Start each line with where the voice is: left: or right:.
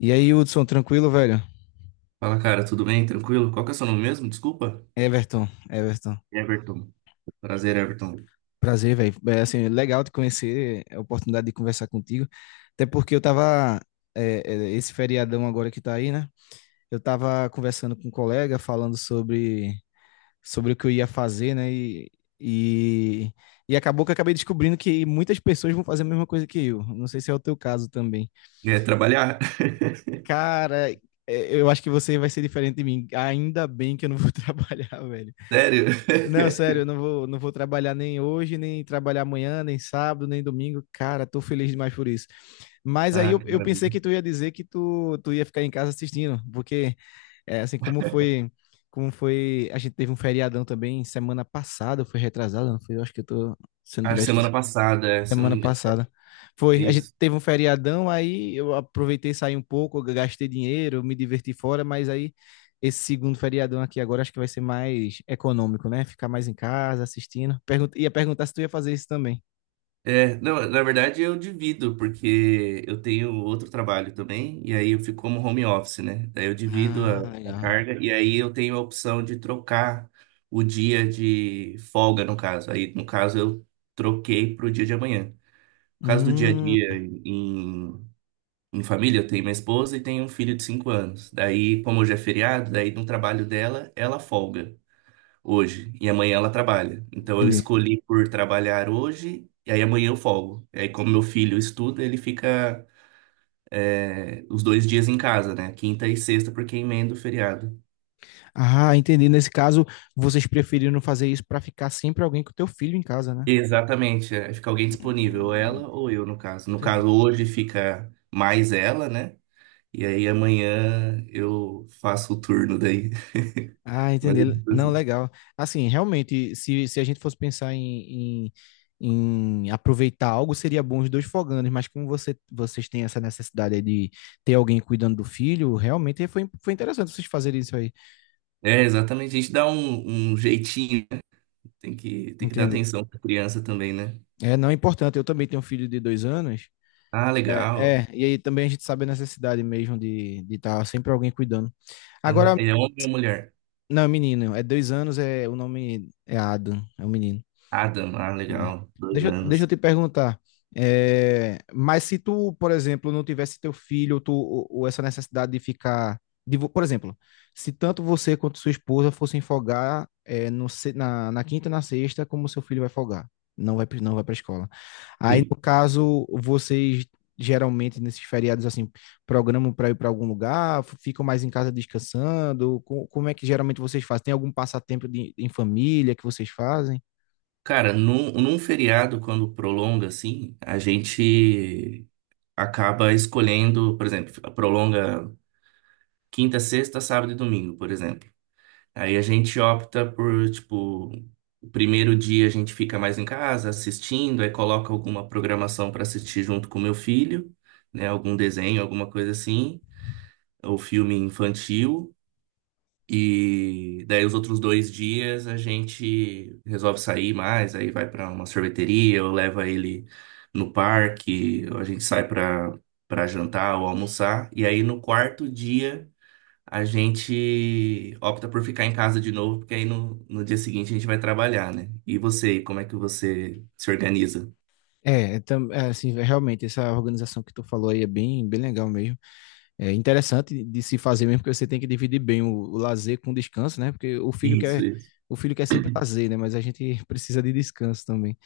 left: E aí, Hudson, tranquilo, velho?
right: Fala, cara, tudo bem? Tranquilo? Qual que é o seu nome mesmo? Desculpa.
left: Everton, Everton.
right: Everton. Prazer, Everton.
left: Prazer, velho. É assim, legal te conhecer, é a oportunidade de conversar contigo. Até porque eu tava, é, esse feriadão agora que tá aí, né? Eu tava conversando com um colega, falando sobre o que eu ia fazer, né? E, e acabou que eu acabei descobrindo que muitas pessoas vão fazer a mesma coisa que eu. Não sei se é o teu caso também.
right: É trabalhar?
left: Cara, eu acho que você vai ser diferente de mim. Ainda bem que eu não vou trabalhar, velho.
right: Sério?
left: Não, sério, eu não vou trabalhar nem hoje, nem trabalhar amanhã, nem sábado, nem domingo. Cara, tô feliz demais por isso. Mas aí
right: Ah,
left: eu,
right: que
left: eu pensei
right: maravilha.
left: que tu ia dizer que tu ia ficar em casa assistindo, porque assim como foi, a gente teve um feriadão também semana passada, foi retrasada, não foi? Eu acho que eu tô, se eu não
right: Acho
left: tiver
right: que semana
left: esquecido.
right: passada, é, se eu não
left: Semana
right: me engano.
left: passada. Foi, a gente
right: Isso.
left: teve um feriadão, aí eu aproveitei, saí um pouco, eu gastei dinheiro, me diverti fora, mas aí esse segundo feriadão aqui agora acho que vai ser mais econômico, né? Ficar mais em casa, assistindo. Pergunta, ia perguntar se tu ia fazer isso também.
right: Não, na verdade eu divido, porque eu tenho outro trabalho também, e aí eu fico como home office, né? Daí eu divido
left: Ah,
right: a
left: legal.
right: carga, e aí eu tenho a opção de trocar o dia de folga, no caso. Aí, no caso, eu troquei para o dia de amanhã. No caso do dia a
left: Hum,
right: dia em, em família, eu tenho minha esposa e tenho um filho de 5 anos. Daí, como hoje é feriado, daí no trabalho dela, ela folga hoje e amanhã ela trabalha. Então eu
left: entendi.
right: escolhi por trabalhar hoje e aí amanhã eu folgo. E aí, como meu filho estuda, ele fica os dois dias em casa, né? Quinta e sexta, porque emenda o feriado.
left: Ah, entendi. Nesse caso, vocês preferiram fazer isso para ficar sempre alguém com o teu filho em casa, né?
right: Exatamente, é, fica alguém disponível, ou
left: Hum,
right: ela ou eu, no caso. No
left: entendi.
right: caso, hoje fica mais ela, né? E aí amanhã eu faço o turno daí.
left: Ah,
right: Mas eu
left: entender.
right: digo
left: Não,
right: assim,
left: legal. Assim, realmente, se a gente fosse pensar em aproveitar algo, seria bom os dois foganos, mas como você, vocês têm essa necessidade aí de ter alguém cuidando do filho, realmente foi interessante vocês fazerem isso aí.
right: é exatamente, a gente dá um jeitinho, né? Tem que dar
left: Entender.
right: atenção pra criança também, né?
left: É, não é importante. Eu também tenho um filho de 2 anos.
right: Ah,
left: É,
right: legal.
left: é, e aí também a gente sabe a necessidade mesmo de estar sempre alguém cuidando.
right: Ah,
left: Agora,
right: ele é homem ou mulher?
left: não, é menino, é 2 anos, é o nome é Adam, é o menino.
right: Adam, ah,
left: É.
right: legal, dois
left: Deixa
right: anos.
left: eu te perguntar. Mas se tu, por exemplo, não tivesse teu filho, tu, ou essa necessidade de ficar. Por exemplo, se tanto você quanto sua esposa fossem folgar na quinta e na sexta, como seu filho vai folgar? Não vai, não vai para escola. Aí,
right: Sim.
left: no caso, vocês geralmente nesses feriados assim, programam para ir para algum lugar, ficam mais em casa descansando? Como é que geralmente vocês fazem? Tem algum passatempo em família que vocês fazem?
right: Cara, num feriado, quando prolonga assim, a gente acaba escolhendo, por exemplo, prolonga quinta, sexta, sábado e domingo, por exemplo. Aí a gente opta por, tipo, o primeiro dia a gente fica mais em casa assistindo, aí coloca alguma programação para assistir junto com o meu filho, né? Algum desenho, alguma coisa assim, ou filme infantil. E daí os outros dois dias a gente resolve sair mais, aí vai pra uma sorveteria, eu levo ele no parque, ou a gente sai pra para jantar ou almoçar. E aí no quarto dia a gente opta por ficar em casa de novo, porque aí no dia seguinte a gente vai trabalhar, né? E você, como é que você se organiza?
left: Assim, realmente, essa organização que tu falou aí é bem, bem legal mesmo. É interessante de se fazer mesmo, porque você tem que dividir bem o lazer com o descanso, né? Porque o filho
right: Isso,
left: quer,
right: isso.
left: o filho quer sempre lazer, né? Mas a gente precisa de descanso também.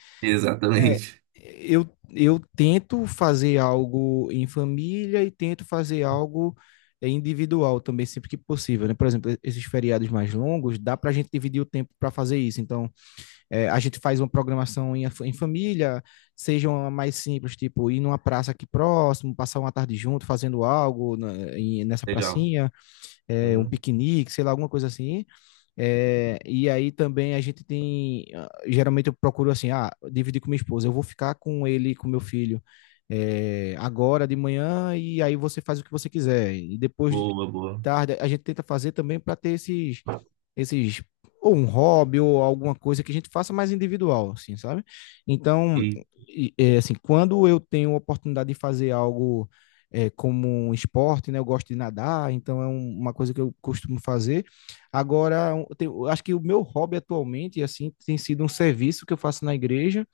left: É,
right: Exatamente.
left: eu, eu tento fazer algo em família e tento fazer algo individual também, sempre que possível, né? Por exemplo, esses feriados mais longos, dá pra gente dividir o tempo para fazer isso. Então, a gente faz uma programação em família, seja uma mais simples, tipo ir numa praça aqui próximo, passar uma tarde junto fazendo algo nessa
right: Legal.
left: pracinha, um
right: Uhum.
left: piquenique, sei lá, alguma coisa assim. E aí também a gente tem. Geralmente eu procuro assim, dividir com minha esposa, eu vou ficar com ele, com meu filho. Agora de manhã, e aí você faz o que você quiser. E depois de
right: Boa, boa.
left: tarde, a gente tenta fazer também para ter esses ou um hobby ou alguma coisa que a gente faça mais individual, assim, sabe? Então,
right: E
left: assim, quando eu tenho a oportunidade de fazer algo como um esporte, né? Eu gosto de nadar, então é uma coisa que eu costumo fazer. Agora, eu acho que o meu hobby atualmente, assim, tem sido um serviço que eu faço na igreja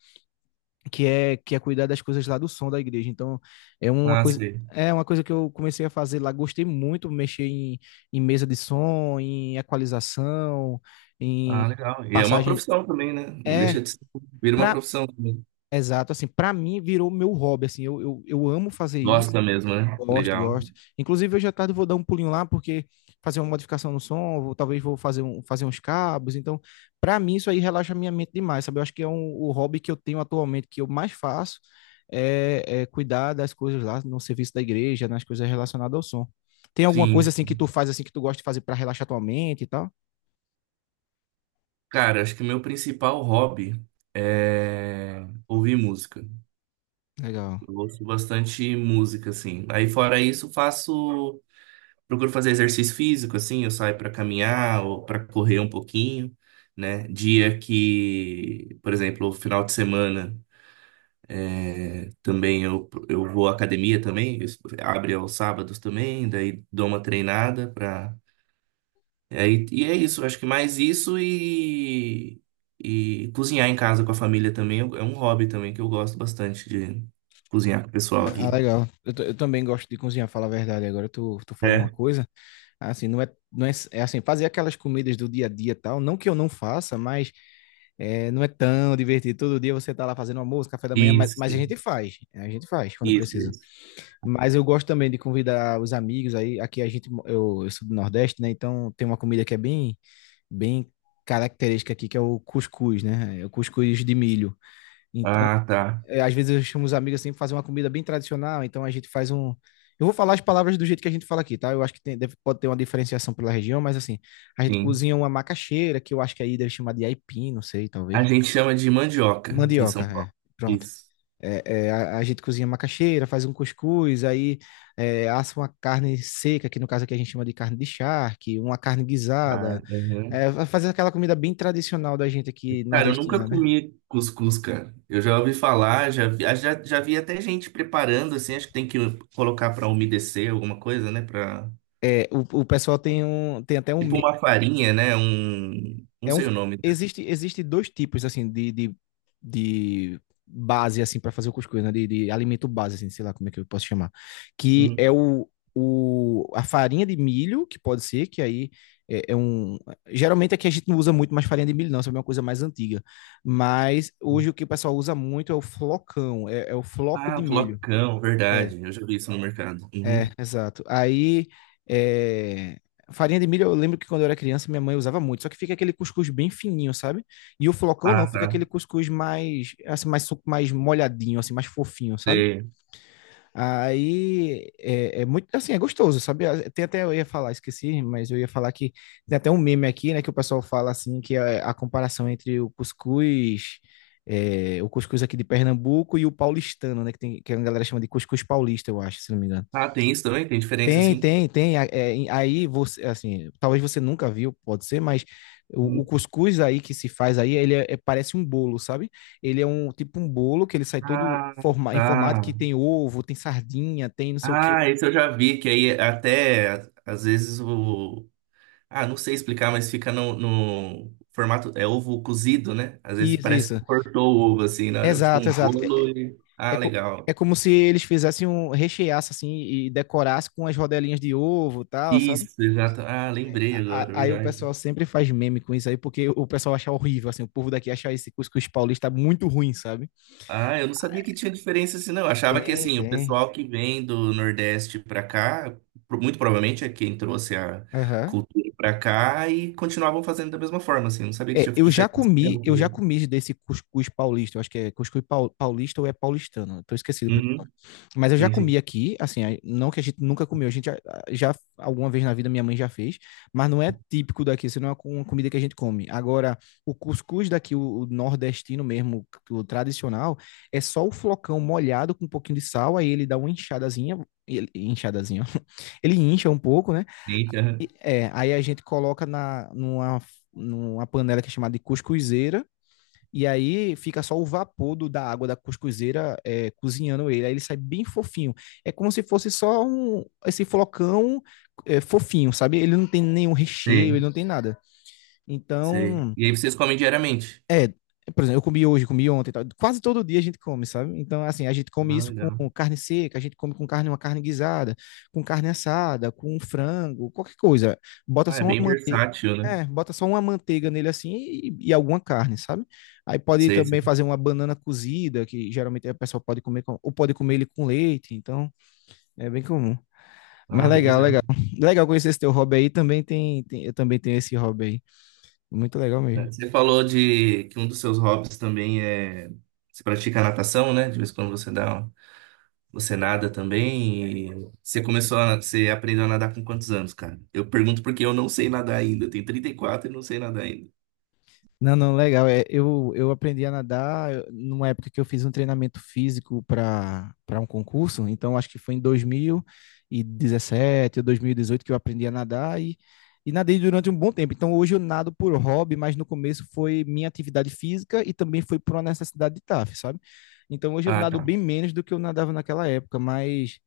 left: que é cuidar das coisas lá do som da igreja. Então, é uma
right: ah,
left: coisa
right: sei.
left: é uma coisa que eu comecei a fazer lá, gostei muito, mexer em mesa de som, em equalização, em
right: Ah, legal. E é uma
left: passagem.
right: profissão também, né? Não
left: É,
right: deixa de ser. Vira uma
left: pra,
right: profissão também.
left: Exato, assim, para mim virou meu hobby, assim, eu amo fazer isso.
right: Gosta mesmo, né?
left: Gosto,
right: Legal.
left: gosto. Inclusive, hoje à tarde eu vou dar um pulinho lá, porque fazer uma modificação no som, talvez vou fazer, fazer uns cabos. Então, para mim, isso aí relaxa a minha mente demais, sabe? Eu acho que o hobby que eu tenho atualmente, que eu mais faço, é cuidar das coisas lá no serviço da igreja, nas coisas relacionadas ao som. Tem alguma
right: Sim.
left: coisa assim que tu faz, assim, que tu gosta de fazer para relaxar tua mente e tal?
right: Cara, acho que meu principal hobby é ouvir música.
left: Legal.
right: Eu ouço bastante música, assim. Aí, fora isso, faço. Procuro fazer exercício físico, assim. Eu saio pra caminhar ou pra correr um pouquinho, né? Dia que, por exemplo, final de semana. É, também eu vou à academia também, isso abre aos sábados também, daí dou uma treinada pra. E é isso, acho que mais isso e cozinhar em casa com a família também é um hobby também que eu gosto bastante de cozinhar com o pessoal
left: Ah,
right: aqui.
left: legal. Eu também gosto de cozinhar, falar a verdade. Agora tu falou uma
right: É,
left: coisa. Assim, não é, é assim, fazer aquelas comidas do dia a dia e tal, não que eu não faça, mas não é tão divertido. Todo dia você tá lá fazendo almoço, café da manhã, mas a
right: isso,
left: gente faz, a gente faz quando precisa.
right: isso.
left: Mas eu gosto também de convidar os amigos aí, aqui a gente, eu sou do Nordeste, né? Então tem uma comida que é bem, bem característica aqui, que é o cuscuz, né? É o cuscuz de milho. Então,
right: Ah, tá,
left: às vezes eu chamo os amigos assim pra fazer uma comida bem tradicional, então a gente faz um. Eu vou falar as palavras do jeito que a gente fala aqui, tá? Eu acho que tem, deve, pode ter uma diferenciação pela região, mas assim, a gente
right: sim.
left: cozinha uma macaxeira, que eu acho que aí deve chamar de aipim, não sei, talvez.
right: A gente chama de mandioca aqui em
left: Mandioca,
right: São Paulo.
left: é. Pronto.
right: Isso.
left: A gente cozinha macaxeira, faz um cuscuz, aí assa uma carne seca, que no caso aqui a gente chama de carne de charque, uma carne
right: Ah,
left: guisada,
right: uhum.
left: fazer aquela comida bem tradicional da gente aqui
right: Cara, eu nunca
left: nordestina, né?
right: comi cuscuz, cara. Eu já ouvi falar, já vi, ah, já vi até gente preparando, assim, acho que tem que colocar pra umedecer alguma coisa, né? Pra,
left: O pessoal tem, tem até um
right: tipo uma farinha, né? Um, não
left: é um,
right: sei o nome. Né?
left: existe dois tipos, assim, de base, assim, para fazer o cuscuz, né? De alimento base, assim, sei lá como é que eu posso chamar. Que
right: Uhum.
left: é a farinha de milho, que pode ser, que aí é um. Geralmente aqui a gente não usa muito mais farinha de milho, não, isso é uma coisa mais antiga. Mas hoje o que o pessoal usa muito é o flocão, é o floco
right: Ah,
left: de milho.
right: flocão,
left: É.
right: verdade. Eu já vi isso no mercado. Uhum.
left: É, exato. Aí, é, farinha de milho, eu lembro que quando eu era criança, minha mãe usava muito, só que fica aquele cuscuz bem fininho, sabe? E o flocão não,
right: Ah,
left: fica
right: tá.
left: aquele cuscuz mais, assim, mais, mais molhadinho, assim, mais fofinho, sabe?
right: Sei.
left: Aí, é muito, assim, é gostoso, sabe? Ah, tem até, eu ia falar, esqueci, mas eu ia falar que tem até um meme aqui, né, que o pessoal fala, assim, que é a comparação entre o cuscuz o cuscuz aqui de Pernambuco e o paulistano, né? Que, tem, que a galera chama de cuscuz paulista, eu acho, se não me engano.
right: Ah, tem isso também? Tem diferença,
left: Tem,
right: assim?
left: tem, tem. Aí você, assim, talvez você nunca viu, pode ser, mas o
right: Uhum.
left: cuscuz aí que se faz aí, ele parece um bolo, sabe? Ele é um tipo um bolo que ele sai todo
right: Ah,
left: forma, em formato que
right: tá.
left: tem ovo, tem sardinha, tem não sei o quê.
right: Ah, esse eu já vi, que aí até, às vezes, o ah, não sei explicar, mas fica no formato. É ovo cozido, né? Às vezes
left: Isso,
right: parece que
left: isso.
right: cortou o ovo assim, na hora, tipo
left: Exato,
right: um
left: exato.
right: bolo e.
left: É,
right: Ah,
left: co- é
right: legal.
left: como se eles fizessem um recheasse assim e decorasse com as rodelinhas de ovo, e tal, sabe?
right: Isso, exato. Ah, lembrei agora, é
left: Aí o
right: verdade.
left: pessoal sempre faz meme com isso aí, porque o pessoal acha horrível, assim, o povo daqui acha esse cuscuz paulista muito ruim, sabe?
right: Ah, eu não sabia que tinha diferença assim, não. Eu achava que
left: Tem,
right: assim, o
left: tem.
right: pessoal que vem do Nordeste pra cá, muito provavelmente é quem trouxe a
left: Aham.
right: cultura pra cá e continuavam fazendo da mesma forma, assim. Eu não sabia que tinha
left: Eu já
right: diferença. Eu
left: comi,
right: não
left: eu já
right: sabia.
left: comi desse cuscuz paulista, eu acho que é cuscuz paulista ou é paulistano, eu tô esquecido.
right: Uhum,
left: Mas eu já
right: sim.
left: comi aqui, assim, não que a gente nunca comeu, a gente já alguma vez na vida minha mãe já fez, mas não é típico daqui, isso não é uma comida que a gente come. Agora, o cuscuz daqui, o nordestino mesmo, o tradicional, é só o flocão molhado com um pouquinho de sal, aí ele dá uma inchadazinha, inchadazinha, ele incha um pouco, né?
right: Eita,
left: É, aí a gente coloca numa panela que é chamada de cuscuzeira, e aí fica só o vapor do, da água da cuscuzeira cozinhando ele. Aí ele sai bem fofinho. É como se fosse só esse flocão fofinho, sabe? Ele não tem nenhum recheio,
right: sei,
left: ele não tem nada.
right: sei.
left: Então,
right: E aí vocês comem diariamente?
left: é, por exemplo, eu comi hoje, comi ontem, e tal. Quase todo dia a gente come, sabe? Então, assim, a gente come
right: Ah,
left: isso
right: legal.
left: com carne seca, a gente come com carne, uma carne guisada, com carne assada, com frango, qualquer coisa. Bota
right: Ah, é
left: só uma
right: bem
left: manteiga,
right: versátil, né?
left: bota só uma manteiga nele assim e alguma carne, sabe? Aí pode
right: Sei,
left: também
right: sei.
left: fazer uma banana cozida, que geralmente a pessoa pode comer, ou pode comer ele com leite, então é bem comum.
right: Ah,
left: Mas
right: bem
left: legal,
right: legal.
left: legal. Legal conhecer esse teu hobby aí, também eu também tenho esse hobby aí. Muito legal
right: É,
left: mesmo.
right: você falou de que um dos seus hobbies também é você pratica natação, né? De vez em quando você dá, um- você nada também. E você começou a, você aprendeu a nadar com quantos anos, cara? Eu pergunto porque eu não sei nadar ainda. Eu tenho 34 e quatro e não sei nadar ainda.
left: Não, não, legal. Eu aprendi a nadar numa época que eu fiz um treinamento físico para um concurso, então acho que foi em 2017 ou 2018 que eu aprendi a nadar e nadei durante um bom tempo. Então hoje eu nado por hobby, mas no começo foi minha atividade física e também foi por uma necessidade de TAF, sabe? Então hoje eu
right: Ah,
left: nado
right: tá.
left: bem menos do que eu nadava naquela época, mas,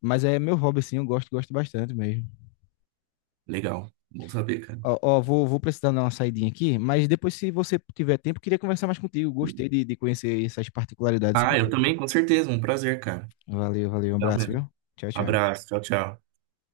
left: mas é meu hobby, assim, eu gosto, gosto bastante mesmo.
right: Legal. Bom saber, cara.
left: Ó, vou precisar dar uma saidinha aqui, mas depois, se você tiver tempo, queria conversar mais contigo. Gostei de conhecer essas particularidades sobre
right: Ah,
left: o
right: eu
left: tua
right: também, com certeza. Um prazer, cara.
left: Valeu, valeu, um
right: Legal
left: abraço,
right: mesmo.
left: viu? Tchau, tchau.
right: Abraço. Tchau, tchau.